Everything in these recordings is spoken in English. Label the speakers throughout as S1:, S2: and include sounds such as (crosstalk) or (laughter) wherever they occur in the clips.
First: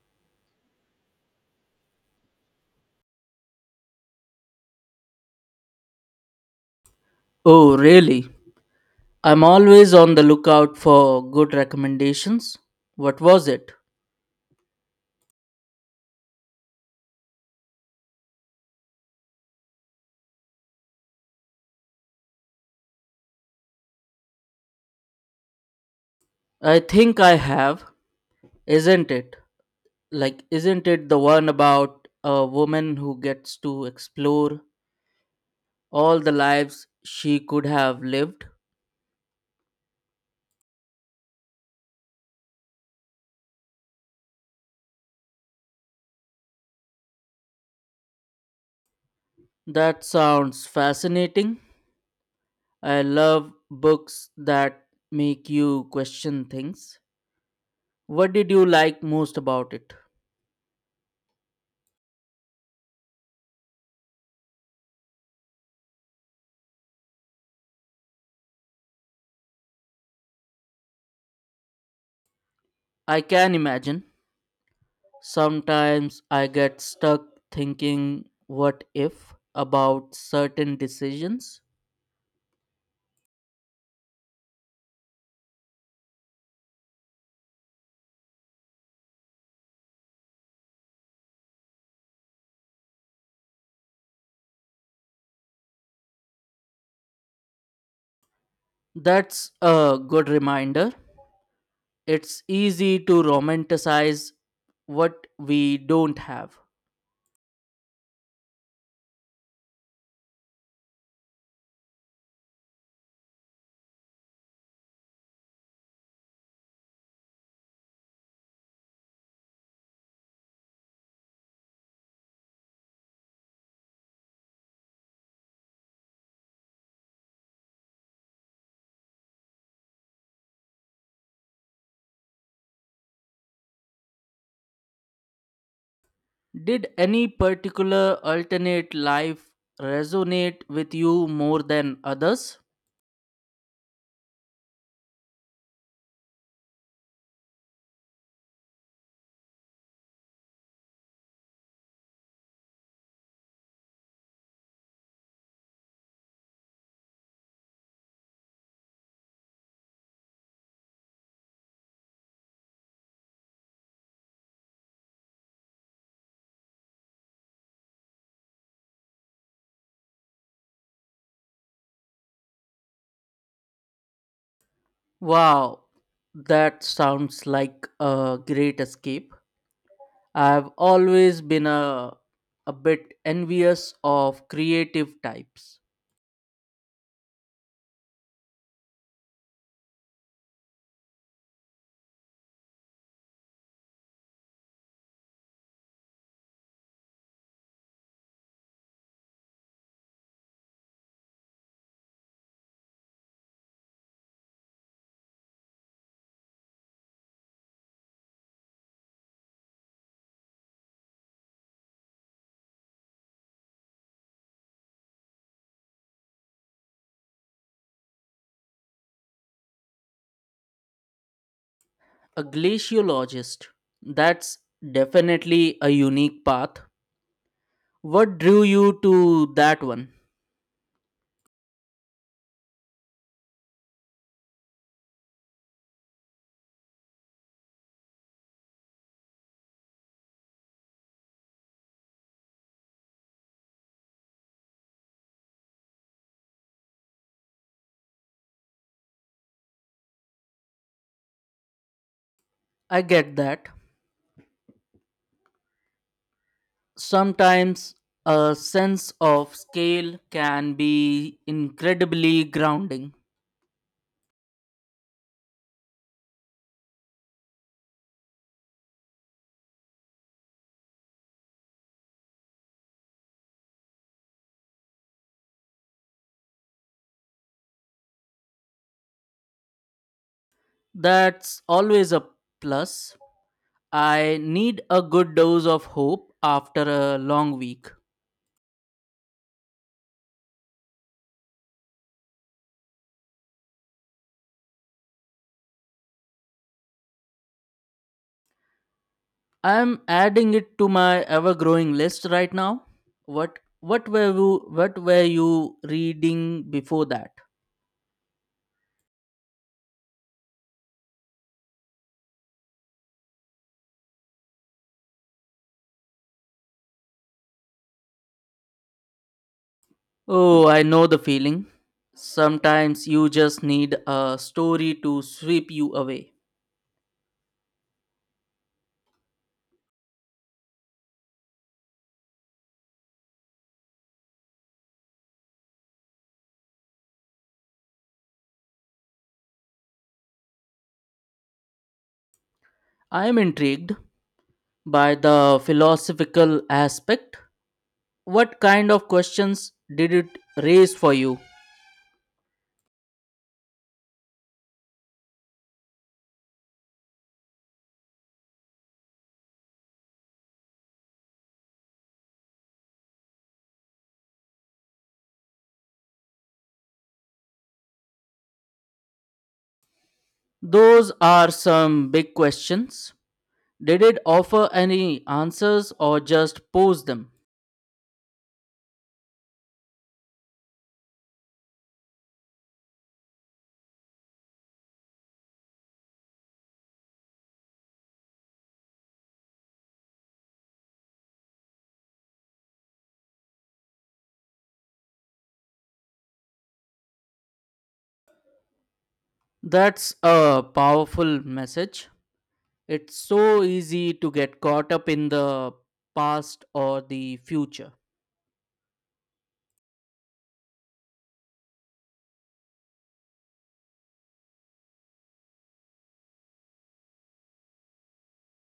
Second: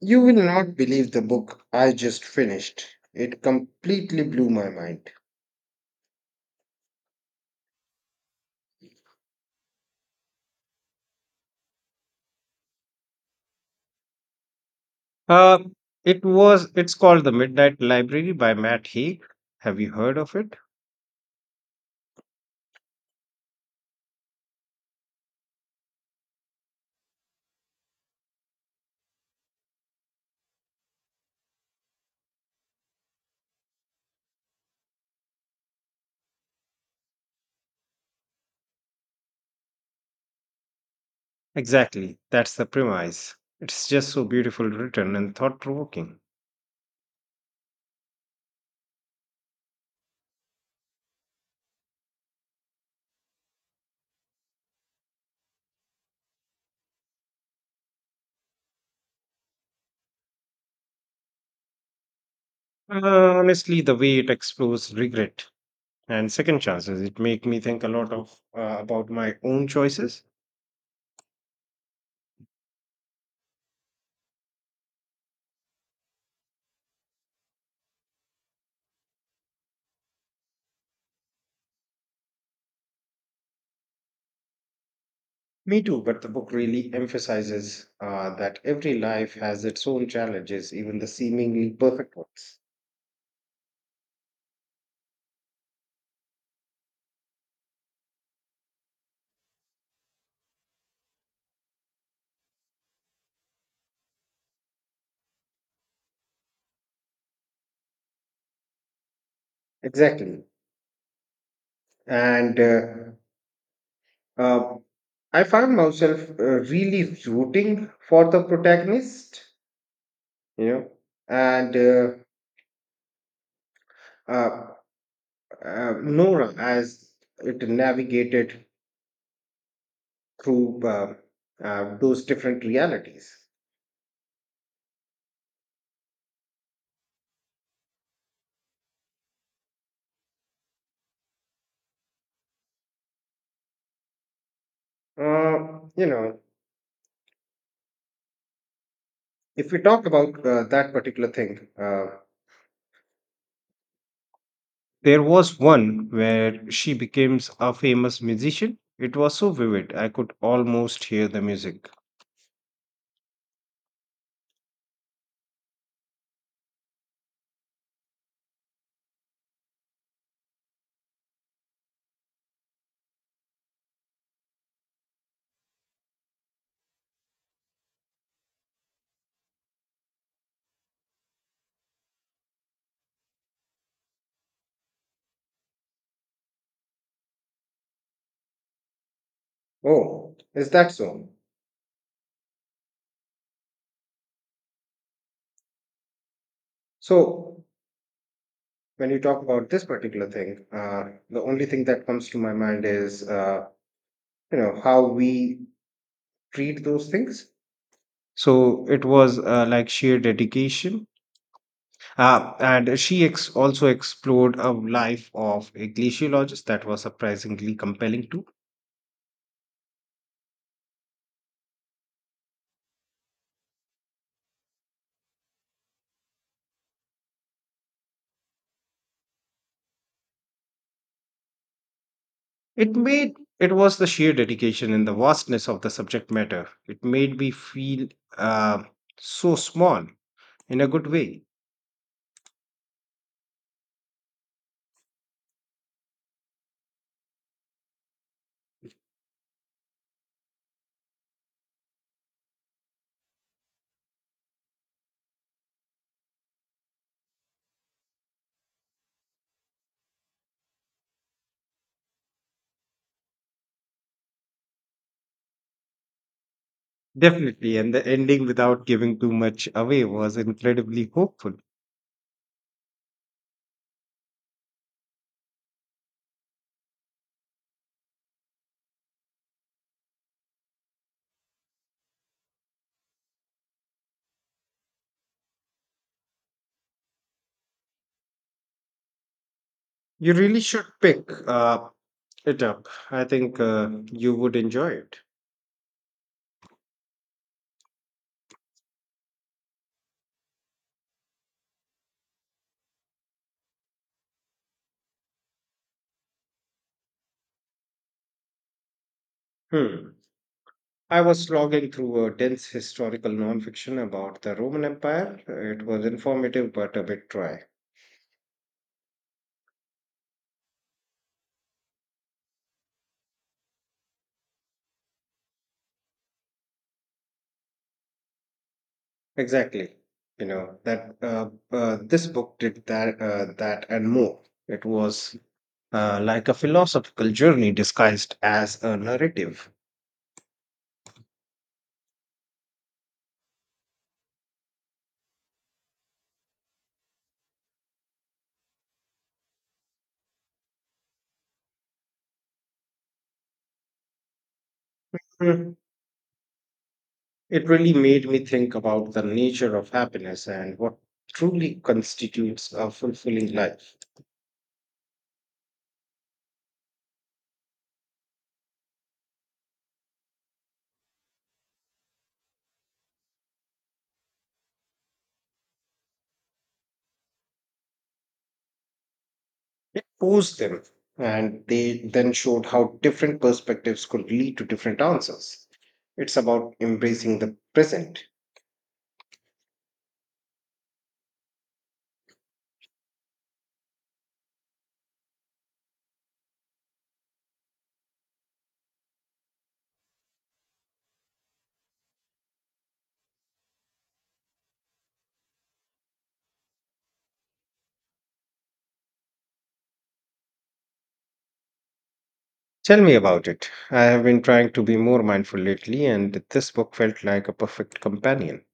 S1: You will not believe the book I just finished. It completely blew my mind.
S2: Oh, really? I'm always on the lookout for good recommendations. What was it?
S1: Uh, it's called The Midnight Library by Matt Haig. Have you heard of it?
S2: I think I have, isn't it? Isn't it the one about a woman who gets to explore all the lives she could have lived?
S1: Exactly. That's the premise. It's just so beautiful written and thought provoking.
S2: That sounds fascinating. I love books that make you question things. What did you like most about it?
S1: Honestly, the way it explores regret and second chances, it make me think a lot of about my own choices.
S2: I can imagine. Sometimes I get stuck thinking, what if, about certain decisions?
S1: Me too, but it emphasis, that every life has its own challenges, even the seemingly perfect ones.
S2: That's a good reminder. It's easy to romanticize what we don't have.
S1: Exactly. And uh, I found myself really rooting for the protagonist, you know, and uh, Nora as it navigated through those different realities.
S2: Did any particular alternate life resonate with you more than others?
S1: Uh, you know, if we talk about that particular thing, there was one where she becomes a famous musician. It was so vivid, I could almost hear the music.
S2: Wow, that sounds like a great escape. I've always been a bit envious of creative types.
S1: Oh, is that so? When you talk about thing, the, uh, you know how we treat those things. So it was like sheer dedication, and also explored a life of a glaciologist that was surprisingly compelling too.
S2: A glaciologist, that's definitely a unique path. What drew you to that one?
S1: It made it was the sheer dedication and the vastness of the subject matter. It made me feel uh, so small in a good way.
S2: I get that. Sometimes a sense of scale can be incredibly grounding.
S1: Definitely, and the ending without giving too much away was incredibly hopeful.
S2: That's always a plus. I need a good dose of hope after a long week.
S1: You really should pick it up. I think you would enjoy it.
S2: I'm adding it to my ever growing list right now. What were you reading before that?
S1: Hmm. I was logging through a dense historical nonfiction about the Roman Empire. It was informative but a bit dry.
S2: Oh, I know the feeling. Sometimes you just need a story to sweep you away.
S1: Exactly. You know that this book did that, that and more. It was like a philosophical journey disguised as a narrative.
S2: I am intrigued by the philosophical aspect. What kind of questions did it raise for you?
S1: Mm, It really made me think about the nature of happiness and what truly constitutes a fulfilling life.
S2: Those are some big questions. Did it offer any answers or just pose them?
S1: It posed them, and they then showed how different perspectives could lead to different answers. It's about embracing the present.
S2: That's a powerful message. It's so easy to get caught up in the past or the future.
S1: Tell me about it. I have been trying to be more mindful lately, and this book felt like a perfect companion.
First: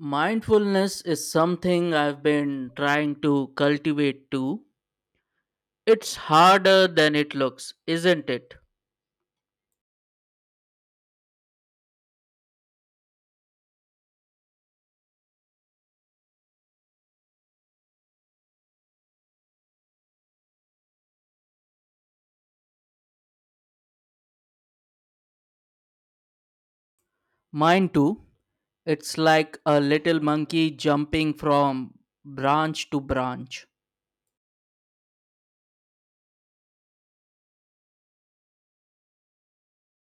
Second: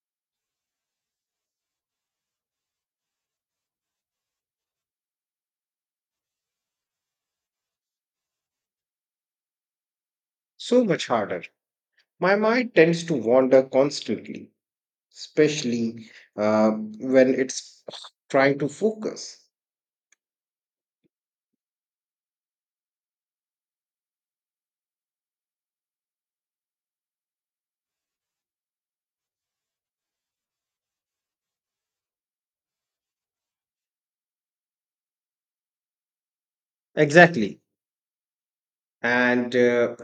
S2: Mindfulness is something I've been trying to cultivate too. It's harder than it looks, isn't it?
S1: So much harder. My mind tends to wander constantly, especially uh, when it's trying to focus.
S2: Mine too. It's like a little monkey jumping from branch to branch.
S1: Exactly. And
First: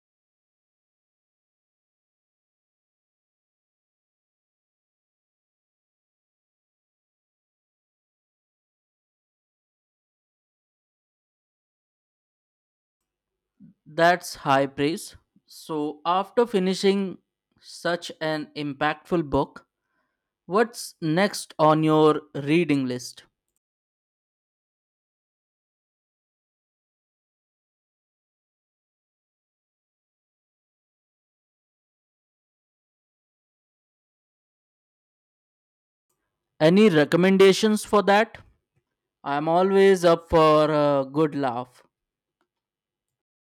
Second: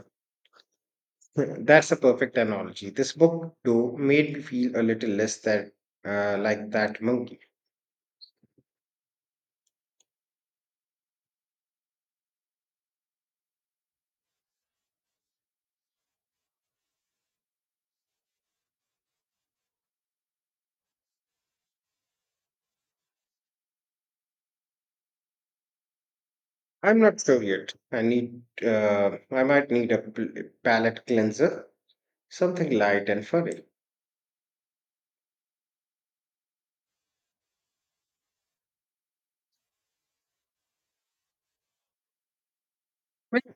S1: (clears throat) that's a perfect analogy. This book, though, made me feel a little less than like that monkey.
S2: That's high praise. So, after finishing such an impactful book, what's next on your reading list?
S1: I'm not sure yet. I might need a palate cleanser, something light and furry.
S2: Any recommendations for that? I'm always up for a good laugh.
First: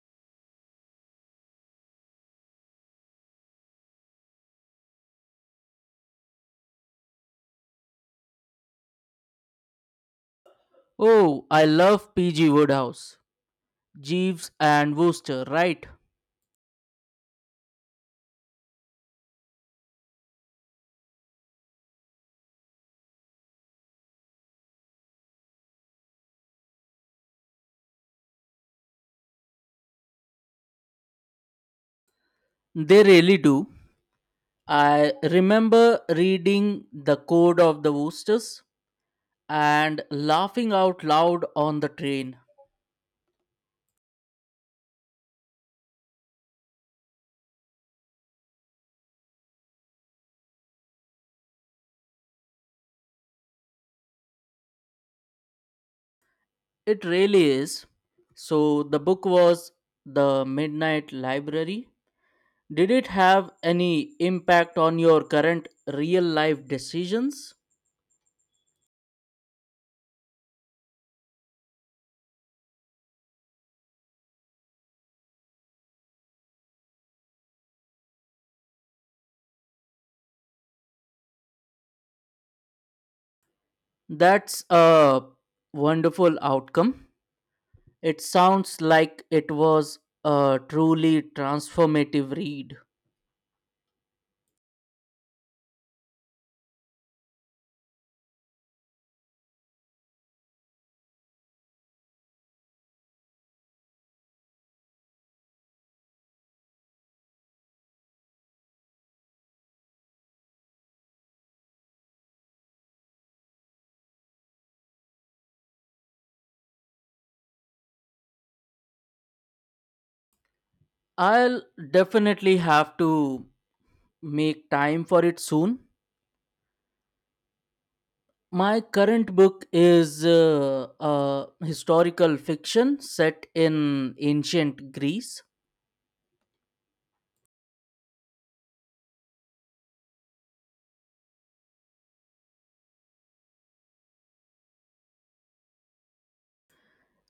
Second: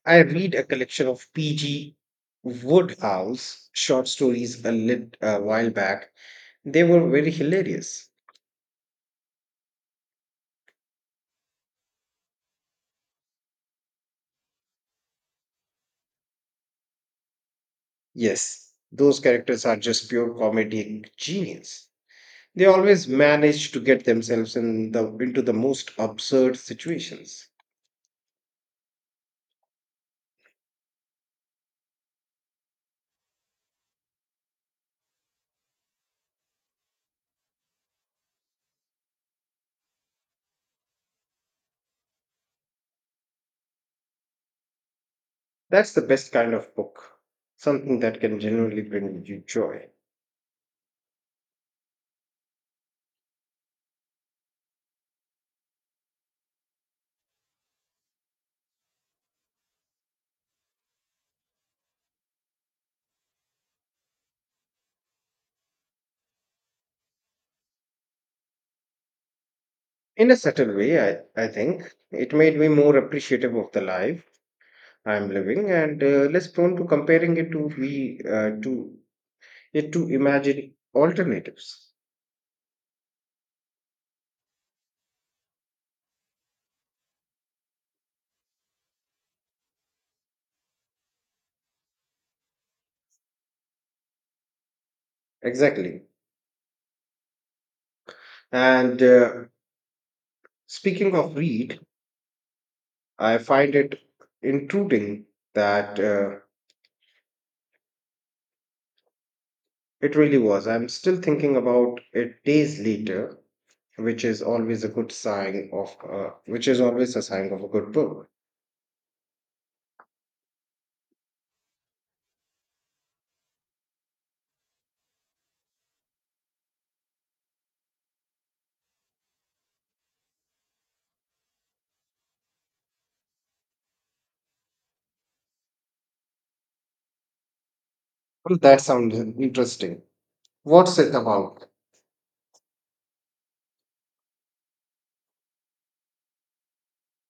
S1: I read a collection of P.G. Woodhouse short stories a while back. They were very hilarious.
S2: Oh, I love P.G. Woodhouse, Jeeves and Wooster, right?
S1: Yes, those characters are just pure comedic genius. They always manage to get themselves into the most absurd situations.
S2: They really do. I remember reading The Code of the Woosters and laughing out loud on the train.
S1: That's the best kind of book, something that can genuinely bring you joy.
S2: It really is. So, the book was The Midnight Library. Did it have any impact on your current real life decisions?
S1: In a subtle way, I think it made me more appreciative of the life I'm living, and less prone to comparing it to we to it to imagine alternatives.
S2: That's a wonderful outcome. It sounds like it was a truly transformative read.
S1: Exactly. And speaking of read, I find it intruding that it really was. I'm still thinking about it days later, which is always a good sign of which is always a sign of a good book.
S2: I'll definitely have to make time for it soon. My current book is a historical fiction set in ancient Greece.
S1: Well, that sounds interesting. What's it about?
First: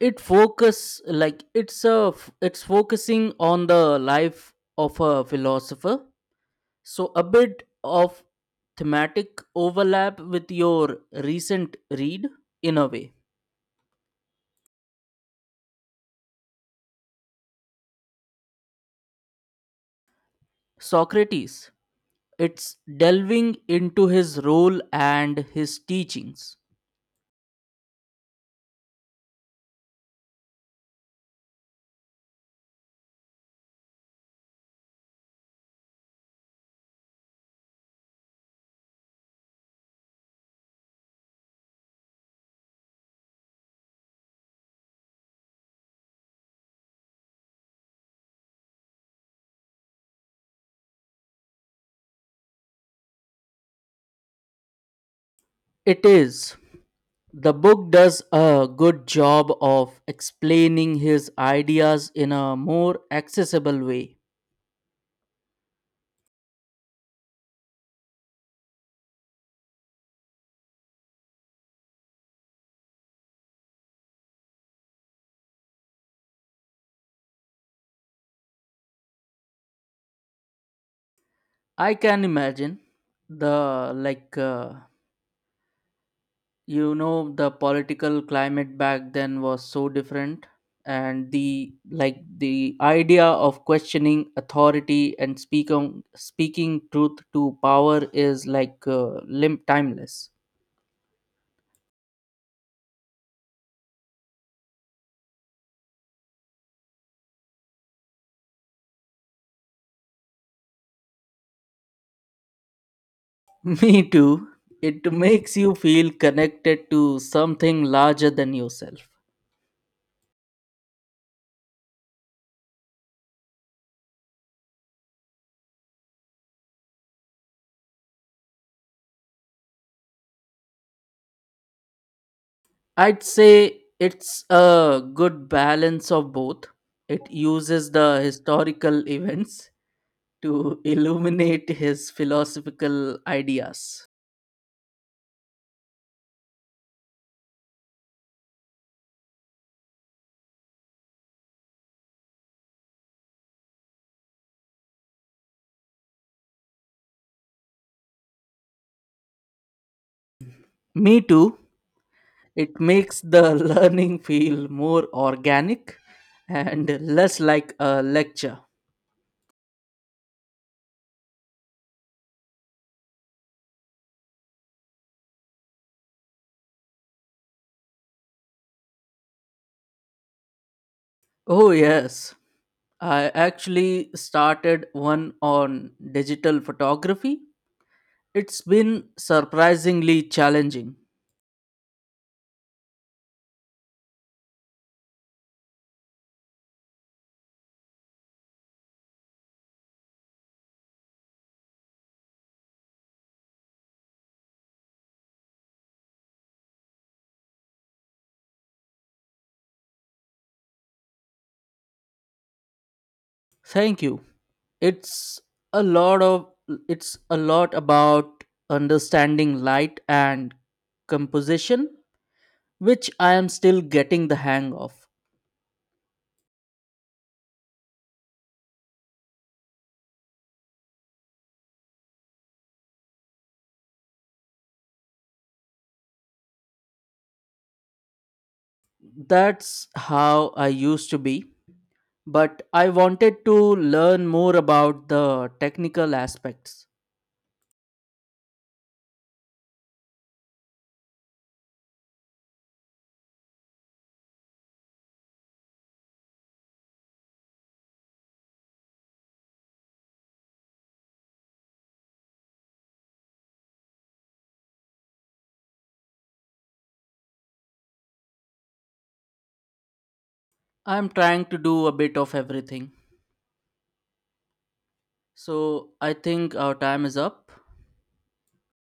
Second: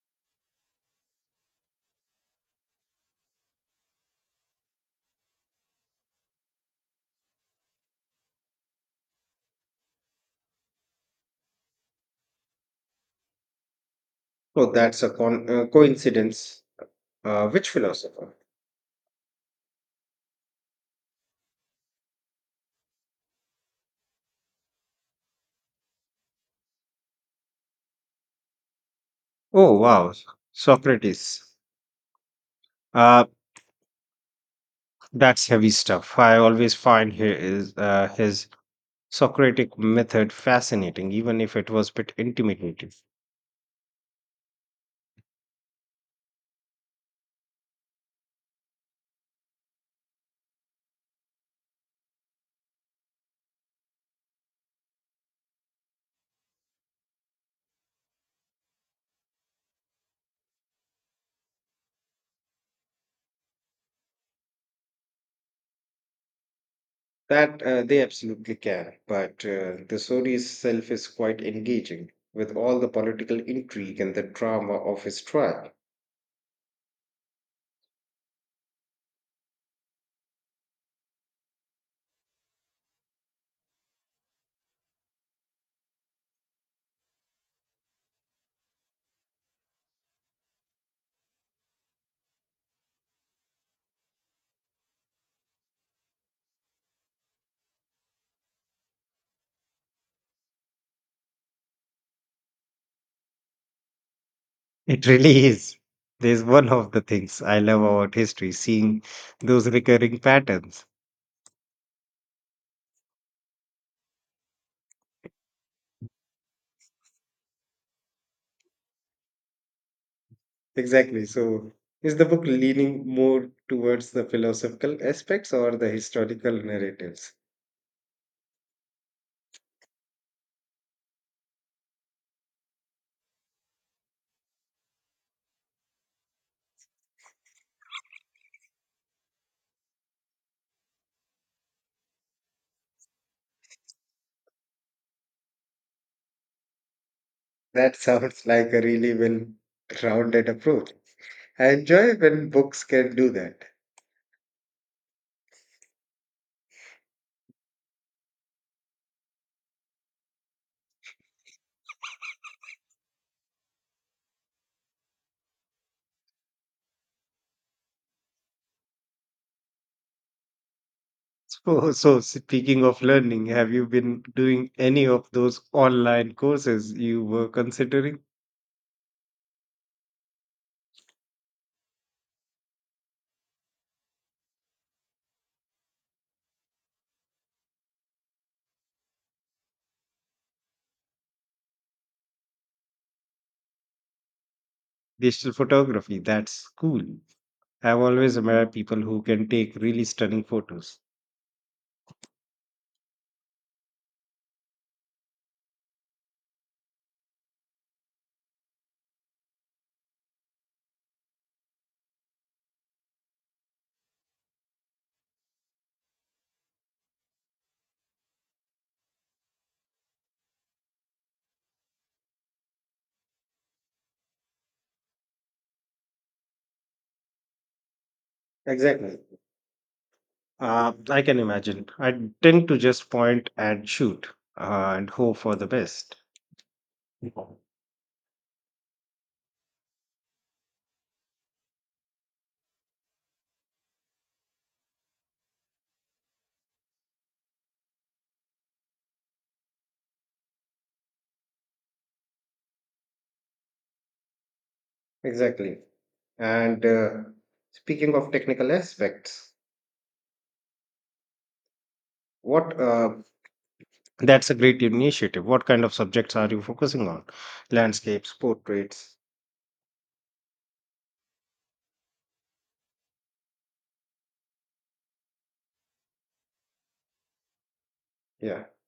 S2: It's focusing on the life of a philosopher, so a bit of thematic overlap with your recent read, in a way.
S1: Oh, that's a coincidence. Which philosopher?
S2: Socrates. It's delving into his role and his teachings.
S1: Oh wow, Socrates. Uh, that's heavy stuff. I always find here is his Socratic method fascinating, even if it was a bit intimidating.
S2: It is. The book does a good job of explaining his ideas in a more accessible way.
S1: That They absolutely can, but the story itself is quite engaging, with all the political intrigue and the drama of his trial.
S2: I can imagine the, like uh, you know, the political climate back then was so different, and the idea of questioning authority and speaking truth to power is timeless.
S1: It really is. There's one of the things I love about history, seeing those recurring patterns.
S2: (laughs) Me too. It makes you feel connected to something larger than yourself.
S1: Exactly. So, is the book leaning more towards the philosophical aspects or the historical narratives?
S2: I'd say it's a good balance of both. It uses the historical events to illuminate his philosophical ideas.
S1: That (laughs) sounds like a really well rounded approach. I enjoy when books can do that.
S2: Me too. It makes the (laughs) learning feel more organic and less like a lecture.
S1: So, speaking of learning, have you been doing any of those online courses you were considering?
S2: Oh, yes. I actually started one on digital photography. It's been surprisingly challenging.
S1: Digital photography, that's cool. I've always admired people who can take really stunning photos.
S2: Thank you. It's a lot of it's a lot about understanding light and composition, which I am still getting the hang of.
S1: Exactly. I can imagine. I tend to just point and shoot and hope for the best.
S2: That's how I used to be, but I wanted to learn more about the technical aspects.
S1: Exactly. And speaking of technical aspects, what that's a great initiative. What kind of subjects are you focusing on? Landscapes, portraits?
S2: I'm trying to do a bit of everything. So I think our time is up.
S1: Yeah.